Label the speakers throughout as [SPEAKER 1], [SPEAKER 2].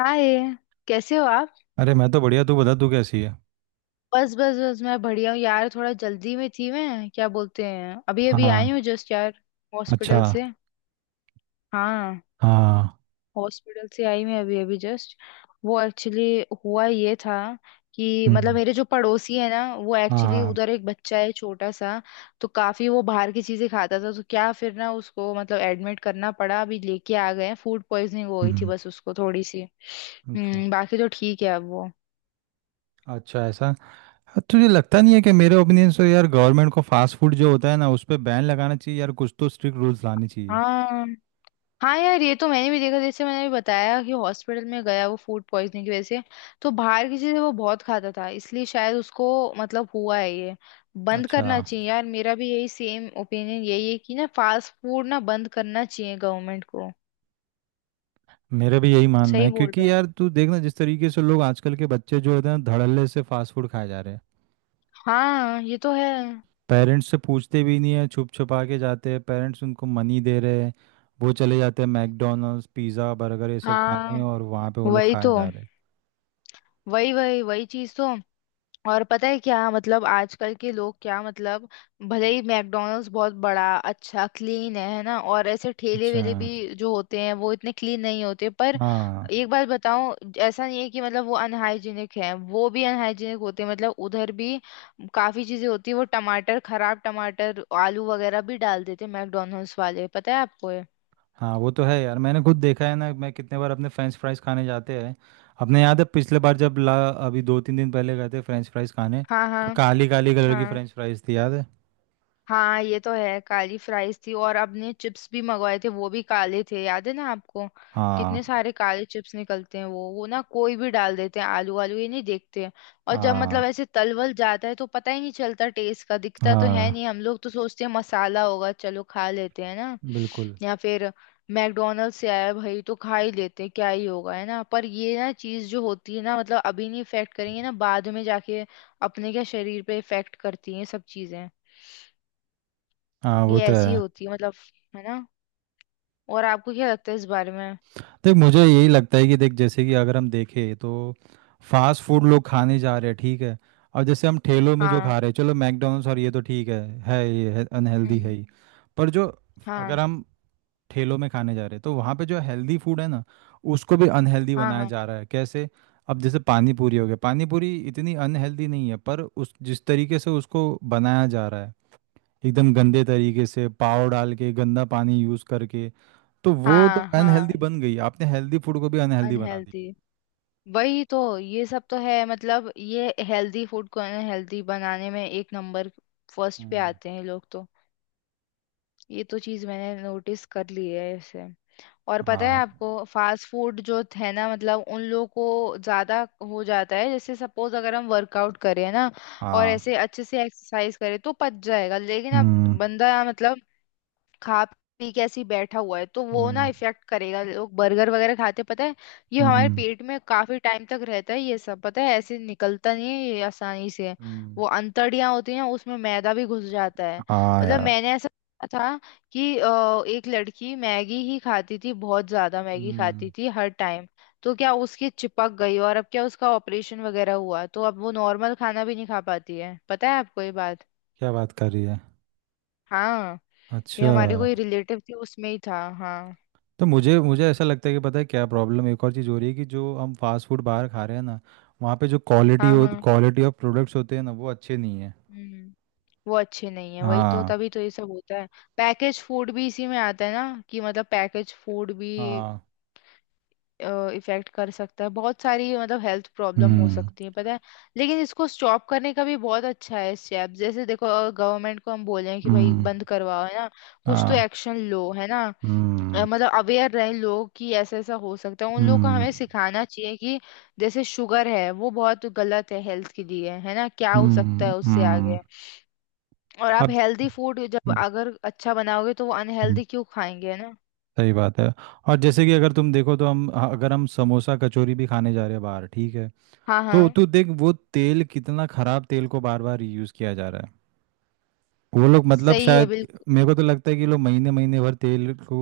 [SPEAKER 1] हाय। कैसे हो आप?
[SPEAKER 2] अरे मैं तो बढ़िया तू बता तू कैसी है।
[SPEAKER 1] बस बस बस मैं बढ़िया हूँ यार, थोड़ा जल्दी में थी। मैं क्या बोलते हैं, अभी अभी
[SPEAKER 2] हाँ।
[SPEAKER 1] आई हूँ जस्ट यार,
[SPEAKER 2] अच्छा।
[SPEAKER 1] हॉस्पिटल से। हाँ,
[SPEAKER 2] हाँ।
[SPEAKER 1] हॉस्पिटल से आई मैं अभी अभी जस्ट। वो एक्चुअली हुआ ये था कि, मतलब
[SPEAKER 2] हम्म।
[SPEAKER 1] मेरे जो पड़ोसी है ना, वो
[SPEAKER 2] हाँ
[SPEAKER 1] एक्चुअली
[SPEAKER 2] हाँ।
[SPEAKER 1] उधर एक बच्चा है छोटा सा, तो काफी वो बाहर की चीजें खाता था, तो क्या फिर ना उसको मतलब एडमिट करना पड़ा, अभी लेके आ गए हैं। फूड पॉइजनिंग हो गई थी
[SPEAKER 2] हम्म।
[SPEAKER 1] बस उसको थोड़ी सी।
[SPEAKER 2] अच्छा।
[SPEAKER 1] हम्म, बाकी तो ठीक है अब वो।
[SPEAKER 2] अच्छा ऐसा। तुझे लगता नहीं है कि मेरे ओपिनियन से यार गवर्नमेंट को फास्ट फूड जो होता है ना उस पे बैन लगाना चाहिए यार कुछ तो स्ट्रिक्ट रूल्स लाने चाहिए।
[SPEAKER 1] हाँ हाँ यार, ये तो मैंने भी देखा, जैसे मैंने भी बताया कि हॉस्पिटल में गया वो फूड पॉइजनिंग की वजह से। तो बाहर की चीजें वो बहुत खाता था, इसलिए शायद उसको मतलब हुआ है ये। बंद
[SPEAKER 2] अच्छा।
[SPEAKER 1] करना चाहिए यार, मेरा भी यही सेम ओपिनियन यही है कि ना, फास्ट फूड ना बंद करना चाहिए गवर्नमेंट को।
[SPEAKER 2] मेरा भी यही मानना
[SPEAKER 1] सही
[SPEAKER 2] है
[SPEAKER 1] बोल रहे
[SPEAKER 2] क्योंकि
[SPEAKER 1] हो।
[SPEAKER 2] यार तू देखना जिस तरीके से लोग आजकल के बच्चे जो होते हैं ना धड़ल्ले से फास्ट फूड खाए जा रहे हैं।
[SPEAKER 1] हाँ ये तो है।
[SPEAKER 2] पेरेंट्स से पूछते भी नहीं है छुप छुपा के जाते हैं पेरेंट्स उनको मनी दे रहे हैं। वो चले जाते हैं मैकडोनल्ड्स पिज़्ज़ा बर्गर ये सब खाने
[SPEAKER 1] हाँ।
[SPEAKER 2] और वहाँ पे वो लोग
[SPEAKER 1] वही
[SPEAKER 2] खाए
[SPEAKER 1] तो।
[SPEAKER 2] जा रहे हैं।
[SPEAKER 1] वही वही वही चीज तो। और पता है क्या, मतलब आजकल के लोग, क्या मतलब, भले ही मैकडॉनल्ड्स बहुत बड़ा अच्छा क्लीन है ना, और ऐसे ठेले
[SPEAKER 2] अच्छा।
[SPEAKER 1] वेले भी जो होते हैं वो इतने क्लीन नहीं होते, पर
[SPEAKER 2] हाँ
[SPEAKER 1] एक बात बताऊं, ऐसा नहीं है कि मतलब वो अनहाइजीनिक है। वो भी अनहाइजीनिक होते हैं, मतलब उधर भी काफी चीजें होती है। वो टमाटर, खराब टमाटर, आलू वगैरह भी डाल देते हैं मैकडॉनल्ड्स वाले, पता है आपको ये?
[SPEAKER 2] हाँ। वो तो है यार मैंने खुद देखा है ना मैं कितने बार अपने फ्रेंच फ्राइज खाने जाते हैं। अपने याद है पिछले बार जब ला अभी दो तीन दिन पहले गए थे फ्रेंच फ्राइज खाने।
[SPEAKER 1] हाँ हाँ।
[SPEAKER 2] तो काली काली कलर की
[SPEAKER 1] हाँ
[SPEAKER 2] फ्रेंच फ्राइज थी याद है।
[SPEAKER 1] हाँ ये तो है, काली फ्राइज थी, और आपने चिप्स भी मंगवाए थे, वो भी काले थे, याद है ना आपको? कितने
[SPEAKER 2] हाँ।
[SPEAKER 1] सारे काले चिप्स निकलते हैं। वो ना कोई भी डाल देते हैं आलू, आलू ये नहीं देखते हैं। और जब मतलब
[SPEAKER 2] हाँ।
[SPEAKER 1] ऐसे तलवल जाता है तो पता ही नहीं चलता टेस्ट का, दिखता तो है
[SPEAKER 2] हाँ।
[SPEAKER 1] नहीं, हम लोग तो सोचते हैं मसाला होगा, चलो खा लेते हैं ना।
[SPEAKER 2] बिल्कुल।
[SPEAKER 1] या फिर मैकडोनल्ड से आया भाई तो खा ही लेते हैं, क्या ही होगा, है ना। पर ये ना चीज जो होती है ना, मतलब अभी नहीं इफेक्ट करेंगे, ना बाद में जाके अपने क्या शरीर पे इफेक्ट करती है सब चीजें।
[SPEAKER 2] हाँ। वो
[SPEAKER 1] ये
[SPEAKER 2] तो
[SPEAKER 1] ऐसी
[SPEAKER 2] है।
[SPEAKER 1] होती है मतलब, है ना। और आपको क्या लगता है इस बारे में?
[SPEAKER 2] देख मुझे यही लगता है कि देख जैसे कि अगर हम देखें तो फास्ट फूड लोग खाने जा रहे हैं ठीक है। और जैसे हम ठेलों में जो
[SPEAKER 1] हाँ।
[SPEAKER 2] खा रहे हैं चलो मैकडोनल्ड्स और ये तो ठीक है ये अनहेल्दी है
[SPEAKER 1] हम्म।
[SPEAKER 2] ही। पर जो अगर
[SPEAKER 1] हाँ
[SPEAKER 2] हम ठेलों में खाने जा रहे हैं तो वहाँ पे जो हेल्दी फूड है ना उसको भी अनहेल्दी
[SPEAKER 1] हाँ
[SPEAKER 2] बनाया
[SPEAKER 1] हाँ
[SPEAKER 2] जा रहा है कैसे। अब जैसे पानी पूरी हो गया पानी पूरी इतनी अनहेल्दी नहीं है पर उस जिस तरीके से उसको बनाया जा रहा है एकदम गंदे तरीके से पाव डाल के गंदा पानी यूज़ करके तो वो तो
[SPEAKER 1] हाँ।
[SPEAKER 2] अनहेल्दी
[SPEAKER 1] हाँ।
[SPEAKER 2] बन गई आपने हेल्दी फूड को भी अनहेल्दी बना दी।
[SPEAKER 1] अनहेल्दी। वही तो, ये सब तो है मतलब, ये हेल्दी फूड को अनहेल्दी बनाने में एक नंबर फर्स्ट पे
[SPEAKER 2] हम्म।
[SPEAKER 1] आते हैं ये लोग तो। ये तो चीज मैंने नोटिस कर ली है ऐसे। और पता है
[SPEAKER 2] हाँ
[SPEAKER 1] आपको फास्ट फूड जो है ना, मतलब उन लोगों को ज्यादा हो जाता है। जैसे सपोज अगर हम वर्कआउट करें ना, और
[SPEAKER 2] हाँ।
[SPEAKER 1] ऐसे अच्छे से एक्सरसाइज करें तो पच जाएगा। लेकिन अब
[SPEAKER 2] हम्म।
[SPEAKER 1] बंदा मतलब खा पी के ऐसे ही बैठा हुआ है तो वो ना
[SPEAKER 2] हम्म।
[SPEAKER 1] इफेक्ट करेगा। लोग बर्गर वगैरह खाते, पता है, ये हमारे
[SPEAKER 2] हम्म।
[SPEAKER 1] पेट में काफी टाइम तक रहता है ये सब, पता है, ऐसे निकलता नहीं है ये आसानी से।
[SPEAKER 2] हम्म।
[SPEAKER 1] वो अंतड़ियां होती हैं उसमें मैदा भी घुस जाता है।
[SPEAKER 2] हाँ
[SPEAKER 1] मतलब
[SPEAKER 2] यार।
[SPEAKER 1] मैंने ऐसा देखा था कि एक लड़की मैगी ही खाती थी, बहुत ज्यादा मैगी
[SPEAKER 2] हम्म।
[SPEAKER 1] खाती थी हर टाइम। तो क्या, उसकी चिपक गई, और अब क्या उसका ऑपरेशन वगैरह हुआ, तो अब वो नॉर्मल खाना भी नहीं खा पाती है, पता है आपको ये बात?
[SPEAKER 2] क्या बात कर रही है।
[SPEAKER 1] हाँ ये
[SPEAKER 2] अच्छा।
[SPEAKER 1] हमारे कोई रिलेटिव थे, उसमें ही था हाँ।
[SPEAKER 2] तो मुझे मुझे ऐसा लगता है कि पता है क्या प्रॉब्लम एक और चीज़ हो रही है कि जो हम फास्ट फूड बाहर खा रहे हैं ना वहाँ पे जो
[SPEAKER 1] हाँ हाँ
[SPEAKER 2] क्वालिटी ऑफ प्रोडक्ट्स होते हैं ना वो अच्छे नहीं है।
[SPEAKER 1] हम्म। वो अच्छे नहीं है, वही तो,
[SPEAKER 2] हाँ।
[SPEAKER 1] तभी तो ये सब होता है। पैकेज फूड भी इसी में आता है ना, कि मतलब पैकेज फूड भी
[SPEAKER 2] हाँ।
[SPEAKER 1] इफेक्ट कर सकता है, बहुत सारी मतलब हेल्थ प्रॉब्लम हो
[SPEAKER 2] हम्म।
[SPEAKER 1] सकती है पता है। लेकिन इसको स्टॉप करने का भी बहुत अच्छा है स्टेप, जैसे देखो गवर्नमेंट को हम बोलें कि भाई
[SPEAKER 2] हम्म।
[SPEAKER 1] बंद करवाओ, है ना। कुछ तो
[SPEAKER 2] हाँ।
[SPEAKER 1] एक्शन लो, है ना।
[SPEAKER 2] हम्म।
[SPEAKER 1] मतलब अवेयर रहे लोग कि ऐसा ऐसा हो सकता है, उन लोगों को
[SPEAKER 2] हम्म।
[SPEAKER 1] हमें सिखाना चाहिए कि जैसे शुगर है वो बहुत गलत है हेल्थ के लिए, है ना, क्या हो सकता
[SPEAKER 2] हम्म।
[SPEAKER 1] है उससे
[SPEAKER 2] हम्म।
[SPEAKER 1] आगे। और आप
[SPEAKER 2] अब।
[SPEAKER 1] हेल्दी फूड जब
[SPEAKER 2] हम्म।
[SPEAKER 1] अगर अच्छा बनाओगे तो वो
[SPEAKER 2] हम्म।
[SPEAKER 1] अनहेल्दी क्यों खाएंगे, है ना।
[SPEAKER 2] सही बात है। और जैसे कि अगर तुम देखो तो हम अगर हम समोसा कचौरी भी खाने जा रहे हैं बाहर ठीक है।
[SPEAKER 1] हाँ
[SPEAKER 2] तो
[SPEAKER 1] हाँ
[SPEAKER 2] तू देख वो तेल कितना खराब तेल को बार बार रीयूज किया जा रहा है। वो लोग मतलब
[SPEAKER 1] सही है
[SPEAKER 2] शायद।
[SPEAKER 1] बिल्कुल।
[SPEAKER 2] मेरे को तो लगता है कि लोग महीने महीने भर तेल को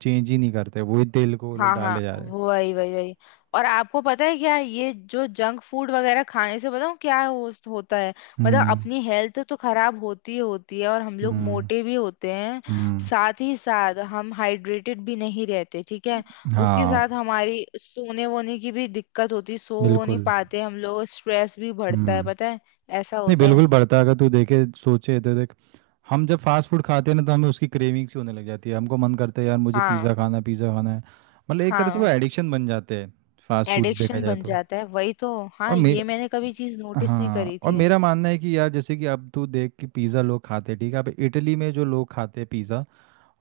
[SPEAKER 2] चेंज ही नहीं करते वही तेल को वो लोग
[SPEAKER 1] हाँ हाँ।
[SPEAKER 2] डाले जा रहे हैं।
[SPEAKER 1] वही वही वही। और आपको पता है क्या, ये जो जंक फूड वगैरह खाने से बताऊँ क्या होता है? मतलब
[SPEAKER 2] हम्म।
[SPEAKER 1] अपनी हेल्थ तो खराब होती ही होती है और हम लोग
[SPEAKER 2] हम्म।
[SPEAKER 1] मोटे भी होते हैं।
[SPEAKER 2] हम्म।
[SPEAKER 1] साथ ही साथ हम हाइड्रेटेड भी नहीं रहते, ठीक है। उसके
[SPEAKER 2] हाँ।
[SPEAKER 1] साथ हमारी सोने वोने की भी दिक्कत होती, सो वो नहीं
[SPEAKER 2] बिल्कुल।
[SPEAKER 1] पाते हम लोग, स्ट्रेस भी बढ़ता
[SPEAKER 2] हम्म।
[SPEAKER 1] है पता है। ऐसा
[SPEAKER 2] नहीं
[SPEAKER 1] होता है।
[SPEAKER 2] बिल्कुल बढ़ता है अगर तू देखे सोचे तो देख। हम जब फास्ट फूड खाते हैं ना तो हमें उसकी क्रेविंग्स ही होने लग जाती है हमको मन करता है यार मुझे
[SPEAKER 1] हाँ।
[SPEAKER 2] पिज़्ज़ा खाना है पिज़्ज़ा खाना है। मतलब एक तरह से वो
[SPEAKER 1] हाँ
[SPEAKER 2] एडिक्शन बन जाते हैं। फास्ट फूड्स देखा
[SPEAKER 1] एडिक्शन
[SPEAKER 2] जाए
[SPEAKER 1] बन
[SPEAKER 2] तो।
[SPEAKER 1] जाता है, वही तो। हाँ
[SPEAKER 2] और मे
[SPEAKER 1] ये मैंने कभी चीज नोटिस नहीं
[SPEAKER 2] हाँ
[SPEAKER 1] करी
[SPEAKER 2] और
[SPEAKER 1] थी।
[SPEAKER 2] मेरा मानना है कि यार जैसे कि अब तू देख कि पिज़्ज़ा लोग खाते हैं ठीक है अब इटली में जो लोग खाते हैं पिज़्ज़ा।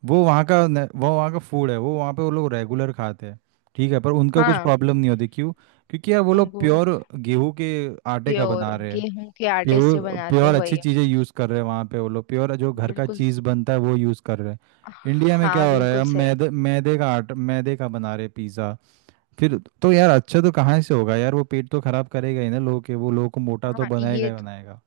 [SPEAKER 2] वो वहाँ का न- वो वहाँ का फूड है वो वहाँ पे वो लोग रेगुलर खाते हैं। ठीक है पर उनका कुछ
[SPEAKER 1] हाँ
[SPEAKER 2] प्रॉब्लम नहीं होती क्यों। क्योंकि यार वो लोग
[SPEAKER 1] उनको।
[SPEAKER 2] प्योर गेहूं के आटे का
[SPEAKER 1] प्योर
[SPEAKER 2] बना रहे हैं।
[SPEAKER 1] गेहूं के आटे से
[SPEAKER 2] प्योर
[SPEAKER 1] बनाते हैं,
[SPEAKER 2] प्योर अच्छी
[SPEAKER 1] वही।
[SPEAKER 2] चीज़ें यूज़ कर रहे हैं वहाँ पे वो लोग प्योर जो घर का
[SPEAKER 1] बिल्कुल।
[SPEAKER 2] चीज़ बनता है वो यूज़ कर रहे हैं। इंडिया में
[SPEAKER 1] हाँ
[SPEAKER 2] क्या हो रहा है
[SPEAKER 1] बिल्कुल
[SPEAKER 2] अब
[SPEAKER 1] सही।
[SPEAKER 2] मैदे मैदे का आट मैदे का बना रहे पिज़्ज़ा। फिर तो यार अच्छा तो कहाँ से होगा यार वो पेट तो खराब करेगा ही ना लोगों के वो लोगों को मोटा तो
[SPEAKER 1] हाँ
[SPEAKER 2] बनाएगा
[SPEAKER 1] ये
[SPEAKER 2] ही बनाएगा।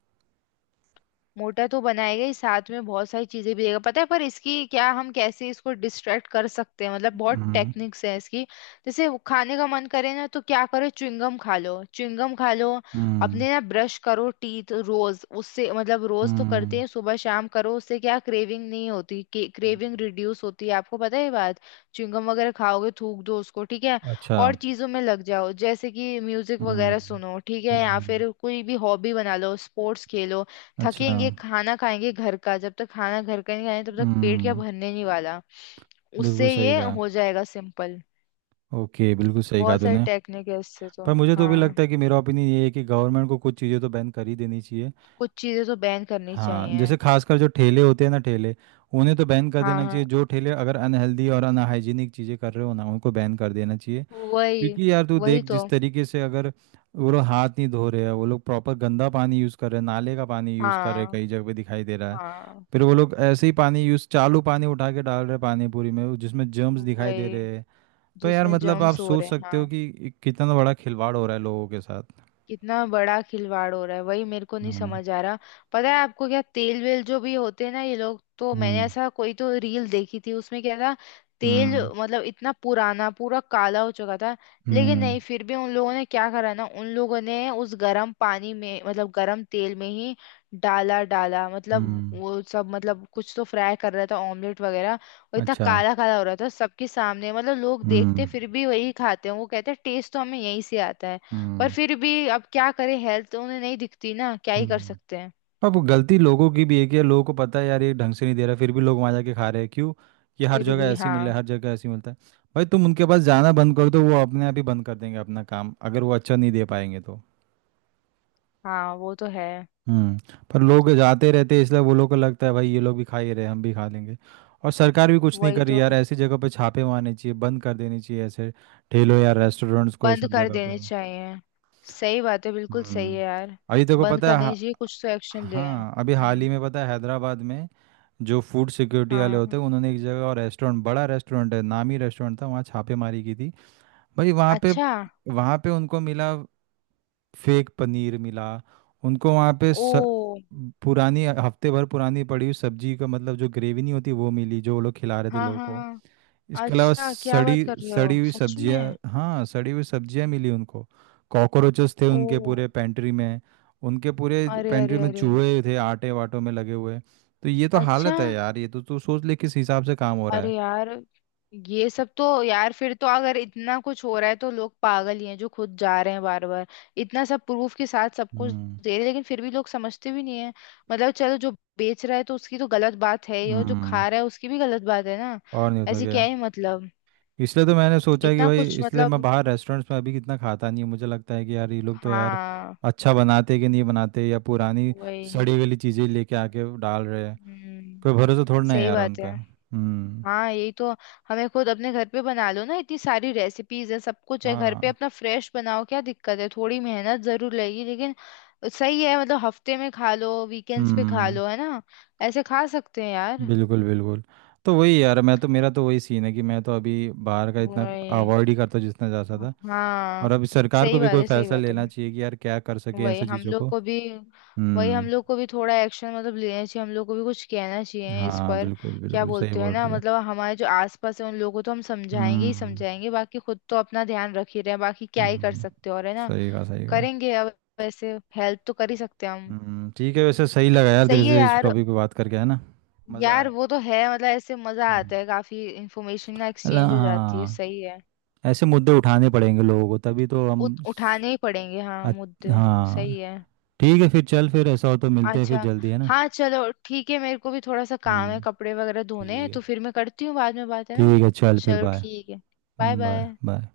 [SPEAKER 1] मोटा तो बनाएगा ही, साथ में बहुत सारी चीजें भी देगा पता है। पर इसकी क्या, हम कैसे इसको डिस्ट्रैक्ट कर सकते हैं, मतलब बहुत
[SPEAKER 2] हम्म।
[SPEAKER 1] टेक्निक्स है इसकी। जैसे वो खाने का मन करे ना तो क्या करो, च्युइंगम खा लो।
[SPEAKER 2] हम्म।
[SPEAKER 1] अपने ना ब्रश करो टीथ रोज, उससे मतलब रोज तो करते
[SPEAKER 2] हम्म।
[SPEAKER 1] हैं, सुबह शाम करो, उससे क्या क्रेविंग नहीं होती, क्रेविंग
[SPEAKER 2] हम्म।
[SPEAKER 1] रिड्यूस होती है, आपको पता है ये बात? च्युइंगम वगैरह खाओगे, थूक दो उसको, ठीक है।
[SPEAKER 2] अच्छा।
[SPEAKER 1] और चीजों में लग जाओ, जैसे कि म्यूजिक वगैरह
[SPEAKER 2] हम्म।
[SPEAKER 1] सुनो, ठीक है, या
[SPEAKER 2] हम्म।
[SPEAKER 1] फिर कोई भी हॉबी बना लो, स्पोर्ट्स खेलो।
[SPEAKER 2] अच्छा।
[SPEAKER 1] थकेंगे खाना खाएंगे घर का, जब तक खाना घर का नहीं खाएंगे तब तक पेट क्या
[SPEAKER 2] हम्म।
[SPEAKER 1] भरने नहीं वाला।
[SPEAKER 2] बिल्कुल
[SPEAKER 1] उससे
[SPEAKER 2] सही
[SPEAKER 1] ये
[SPEAKER 2] कहा।
[SPEAKER 1] हो जाएगा सिंपल।
[SPEAKER 2] ओके बिल्कुल सही कहा
[SPEAKER 1] बहुत सारी
[SPEAKER 2] तूने।
[SPEAKER 1] टेक्निक है इससे तो।
[SPEAKER 2] पर मुझे तो भी
[SPEAKER 1] हाँ,
[SPEAKER 2] लगता है कि मेरा ओपिनियन ये है कि गवर्नमेंट को कुछ चीज़ें तो बैन कर ही देनी चाहिए।
[SPEAKER 1] कुछ चीजें तो बैन करनी
[SPEAKER 2] हाँ
[SPEAKER 1] चाहिए।
[SPEAKER 2] जैसे खासकर जो ठेले होते हैं ना ठेले। उन्हें तो बैन कर
[SPEAKER 1] हाँ
[SPEAKER 2] देना चाहिए
[SPEAKER 1] हाँ
[SPEAKER 2] जो ठेले अगर अनहेल्दी और अनहाइजीनिक चीज़ें कर रहे हो ना उनको बैन कर देना चाहिए।
[SPEAKER 1] वही।
[SPEAKER 2] क्योंकि यार तू
[SPEAKER 1] वही
[SPEAKER 2] देख
[SPEAKER 1] तो।
[SPEAKER 2] जिस तरीके से अगर वो लोग हाथ नहीं धो रहे हैं वो लोग प्रॉपर गंदा पानी यूज़ कर रहे हैं नाले का पानी यूज़ कर रहे हैं
[SPEAKER 1] हाँ
[SPEAKER 2] कई जगह पे दिखाई दे रहा है।
[SPEAKER 1] हाँ
[SPEAKER 2] फिर वो लोग ऐसे ही पानी यूज़ चालू पानी उठा के डाल रहे हैं पानी पूरी में वो जिसमें जर्म्स दिखाई दे
[SPEAKER 1] वही
[SPEAKER 2] रहे हैं। तो यार
[SPEAKER 1] जिसमें
[SPEAKER 2] मतलब आप
[SPEAKER 1] जर्म्स हो
[SPEAKER 2] सोच
[SPEAKER 1] रहे हैं
[SPEAKER 2] सकते हो
[SPEAKER 1] हाँ।
[SPEAKER 2] कि कितना बड़ा खिलवाड़ हो रहा है लोगों के साथ।
[SPEAKER 1] कितना बड़ा खिलवाड़ हो रहा है, वही मेरे को नहीं
[SPEAKER 2] हम्म।
[SPEAKER 1] समझ आ रहा। पता है आपको क्या, तेल वेल जो भी होते हैं ना, ये लोग, तो मैंने
[SPEAKER 2] हम्म।
[SPEAKER 1] ऐसा कोई तो रील देखी थी, उसमें क्या था, तेल
[SPEAKER 2] हम्म।
[SPEAKER 1] मतलब इतना पुराना पूरा काला हो चुका था। लेकिन
[SPEAKER 2] हम्म।
[SPEAKER 1] नहीं, फिर भी उन लोगों ने क्या करा ना, उन लोगों ने उस गर्म पानी में, मतलब गर्म तेल में ही डाला डाला मतलब
[SPEAKER 2] हम्म।
[SPEAKER 1] वो सब, मतलब कुछ तो फ्राई कर रहा था, ऑमलेट वगैरह, और इतना
[SPEAKER 2] अच्छा।
[SPEAKER 1] काला काला हो रहा था सबके सामने, मतलब लोग देखते
[SPEAKER 2] हम्म।
[SPEAKER 1] फिर भी वही खाते हैं। वो कहते हैं टेस्ट तो हमें यहीं से आता है। पर
[SPEAKER 2] हम्म।
[SPEAKER 1] फिर भी अब क्या करें, हेल्थ तो उन्हें नहीं दिखती ना, क्या ही कर
[SPEAKER 2] हम्म।
[SPEAKER 1] सकते हैं।
[SPEAKER 2] अब वो गलती लोगों की भी है कि यार लोगों को पता है यार ये ढंग से नहीं दे रहा फिर भी लोग वहाँ जाके खा रहे हैं क्यों। ये हर
[SPEAKER 1] फिर
[SPEAKER 2] जगह
[SPEAKER 1] भी
[SPEAKER 2] ऐसे ही
[SPEAKER 1] हाँ।
[SPEAKER 2] मिल रहा है हर जगह ऐसे ही मिलता है। भाई तुम उनके पास जाना बंद कर दो वो अपने आप ही बंद कर देंगे अपना काम अगर वो अच्छा नहीं दे पाएंगे तो।
[SPEAKER 1] हाँ वो तो है।
[SPEAKER 2] हम्म। पर लोग जाते रहते हैं इसलिए वो लोग को लगता है भाई ये लोग भी खा ही रहे हैं, हम भी खा लेंगे। और सरकार भी कुछ नहीं
[SPEAKER 1] वही
[SPEAKER 2] कर रही
[SPEAKER 1] तो,
[SPEAKER 2] यार ऐसी जगह पे छापे मारने चाहिए बंद कर देने चाहिए ऐसे ठेलों या रेस्टोरेंट्स को ये
[SPEAKER 1] बंद
[SPEAKER 2] सब
[SPEAKER 1] कर
[SPEAKER 2] जगह पे।
[SPEAKER 1] देने चाहिए। सही बात है, बिल्कुल सही
[SPEAKER 2] हम्म।
[SPEAKER 1] है यार।
[SPEAKER 2] अभी देखो
[SPEAKER 1] बंद
[SPEAKER 2] पता है हा-
[SPEAKER 1] करने चाहिए, कुछ तो एक्शन ले।
[SPEAKER 2] हाँ अभी हाल ही
[SPEAKER 1] हम्म।
[SPEAKER 2] में पता है हैदराबाद में जो फूड सिक्योरिटी वाले
[SPEAKER 1] हाँ।
[SPEAKER 2] होते हैं उन्होंने एक जगह और रेस्टोरेंट बड़ा रेस्टोरेंट है नामी रेस्टोरेंट था वहाँ छापेमारी की थी। भाई वहाँ पे
[SPEAKER 1] अच्छा।
[SPEAKER 2] वहाँ पे उनको मिला। फेक पनीर मिला उनको वहाँ पे।
[SPEAKER 1] ओ।
[SPEAKER 2] पुरानी हफ्ते भर पुरानी पड़ी हुई सब्जी का मतलब जो ग्रेवी नहीं होती वो मिली जो वो लोग खिला रहे थे
[SPEAKER 1] हाँ
[SPEAKER 2] लोगों
[SPEAKER 1] हाँ
[SPEAKER 2] को।
[SPEAKER 1] हाँ
[SPEAKER 2] इसके अलावा
[SPEAKER 1] अच्छा, क्या बात
[SPEAKER 2] सड़ी
[SPEAKER 1] कर रहे
[SPEAKER 2] सड़ी
[SPEAKER 1] हो
[SPEAKER 2] हुई
[SPEAKER 1] सच में?
[SPEAKER 2] सब्जियां हाँ सड़ी हुई सब्जियां मिली उनको। कॉकरोचेस थे
[SPEAKER 1] ओ।
[SPEAKER 2] उनके पूरे पेंट्री में। उनके पूरे
[SPEAKER 1] अरे
[SPEAKER 2] पेंट्री
[SPEAKER 1] अरे
[SPEAKER 2] में
[SPEAKER 1] अरे
[SPEAKER 2] चूहे थे आटे वाटों में लगे हुए तो ये तो
[SPEAKER 1] अच्छा।
[SPEAKER 2] हालत है यार ये तो तू सोच ले किस हिसाब से काम हो रहा
[SPEAKER 1] अरे
[SPEAKER 2] है।
[SPEAKER 1] यार। ये सब तो यार, फिर तो अगर इतना कुछ हो रहा है तो लोग पागल ही हैं, जो खुद जा रहे हैं बार बार। इतना सब प्रूफ के साथ सब कुछ
[SPEAKER 2] हम्म।
[SPEAKER 1] दे रहे हैं, लेकिन फिर भी लोग समझते भी नहीं है। मतलब चलो, जो बेच रहा है तो उसकी तो गलत बात है ही, और जो
[SPEAKER 2] हम्म।
[SPEAKER 1] खा रहा है उसकी भी गलत बात है ना।
[SPEAKER 2] और नहीं होता
[SPEAKER 1] ऐसे क्या
[SPEAKER 2] क्या।
[SPEAKER 1] ही मतलब।
[SPEAKER 2] इसलिए तो मैंने सोचा कि
[SPEAKER 1] इतना
[SPEAKER 2] भाई
[SPEAKER 1] कुछ
[SPEAKER 2] इसलिए मैं
[SPEAKER 1] मतलब,
[SPEAKER 2] बाहर रेस्टोरेंट्स में अभी कितना खाता नहीं हूँ मुझे लगता है कि यार ये लोग तो यार
[SPEAKER 1] हाँ।
[SPEAKER 2] अच्छा बनाते कि नहीं बनाते या पुरानी
[SPEAKER 1] वही।
[SPEAKER 2] सड़ी गली चीज़ें लेके आके डाल रहे हैं।
[SPEAKER 1] हम्म।
[SPEAKER 2] कोई भरोसा थोड़ा ना है
[SPEAKER 1] सही
[SPEAKER 2] यार
[SPEAKER 1] बात है।
[SPEAKER 2] उनका। हम्म।
[SPEAKER 1] हाँ यही तो। हमें खुद अपने घर पे बना लो ना, इतनी सारी रेसिपीज है, सब कुछ है घर पे,
[SPEAKER 2] हाँ।
[SPEAKER 1] अपना फ्रेश बनाओ, क्या दिक्कत है, थोड़ी मेहनत जरूर लगेगी लेकिन सही है। मतलब हफ्ते में खा लो, वीकेंड्स पे खा
[SPEAKER 2] हम्म।
[SPEAKER 1] लो, है ना। ऐसे खा सकते हैं यार।
[SPEAKER 2] बिल्कुल बिल्कुल। तो वही यार मैं तो मेरा तो वही सीन है कि मैं तो अभी बाहर का इतना
[SPEAKER 1] वही।
[SPEAKER 2] अवॉइड ही करता जितना जा सकता।
[SPEAKER 1] हाँ
[SPEAKER 2] और अब सरकार को
[SPEAKER 1] सही
[SPEAKER 2] भी
[SPEAKER 1] बात
[SPEAKER 2] कोई
[SPEAKER 1] है, सही
[SPEAKER 2] फैसला
[SPEAKER 1] बात है।
[SPEAKER 2] लेना चाहिए कि यार क्या कर सके
[SPEAKER 1] वही
[SPEAKER 2] ऐसी
[SPEAKER 1] हम
[SPEAKER 2] चीज़ों
[SPEAKER 1] लोग
[SPEAKER 2] को।
[SPEAKER 1] को भी, वही हम
[SPEAKER 2] हम्म।
[SPEAKER 1] लोग को भी थोड़ा एक्शन मतलब लेना चाहिए, हम लोग को भी कुछ कहना चाहिए इस
[SPEAKER 2] हाँ
[SPEAKER 1] पर।
[SPEAKER 2] बिल्कुल
[SPEAKER 1] क्या
[SPEAKER 2] बिल्कुल सही
[SPEAKER 1] बोलते हैं
[SPEAKER 2] बोल
[SPEAKER 1] ना,
[SPEAKER 2] रही है।
[SPEAKER 1] मतलब हमारे जो आसपास है उन लोगों को तो हम समझाएंगे ही
[SPEAKER 2] हम्म।
[SPEAKER 1] समझाएंगे, बाकी खुद तो अपना ध्यान रख ही रहे हैं, बाकी क्या ही कर
[SPEAKER 2] हम्म।
[SPEAKER 1] सकते हैं और, है ना।
[SPEAKER 2] सही कहा सही कहा।
[SPEAKER 1] करेंगे, अब वैसे हेल्प तो कर ही सकते हैं हम।
[SPEAKER 2] हम्म। ठीक है वैसे सही लगा यार तेरे
[SPEAKER 1] सही है
[SPEAKER 2] से इस
[SPEAKER 1] यार।
[SPEAKER 2] टॉपिक पे बात करके है ना। मज़ा आया।
[SPEAKER 1] यार वो तो है मतलब, ऐसे मजा
[SPEAKER 2] हम्म।
[SPEAKER 1] आता है, काफी इंफॉर्मेशन ना एक्सचेंज हो जाती है,
[SPEAKER 2] हाँ।
[SPEAKER 1] सही है।
[SPEAKER 2] ऐसे मुद्दे उठाने पड़ेंगे लोगों को तभी तो हम।
[SPEAKER 1] उठाने ही पड़ेंगे हाँ मुद्दे।
[SPEAKER 2] हाँ।
[SPEAKER 1] सही है।
[SPEAKER 2] ठीक है फिर चल फिर ऐसा हो तो मिलते हैं फिर
[SPEAKER 1] अच्छा
[SPEAKER 2] जल्दी है ना।
[SPEAKER 1] हाँ, चलो ठीक है, मेरे को भी थोड़ा सा काम है,
[SPEAKER 2] हम्म।
[SPEAKER 1] कपड़े वगैरह धोने हैं,
[SPEAKER 2] ठीक है।
[SPEAKER 1] तो फिर मैं करती हूँ बाद में बात, है ना।
[SPEAKER 2] ठीक है चल फिर
[SPEAKER 1] चलो
[SPEAKER 2] बाय।
[SPEAKER 1] ठीक है। Bye
[SPEAKER 2] bye
[SPEAKER 1] bye.
[SPEAKER 2] बाय।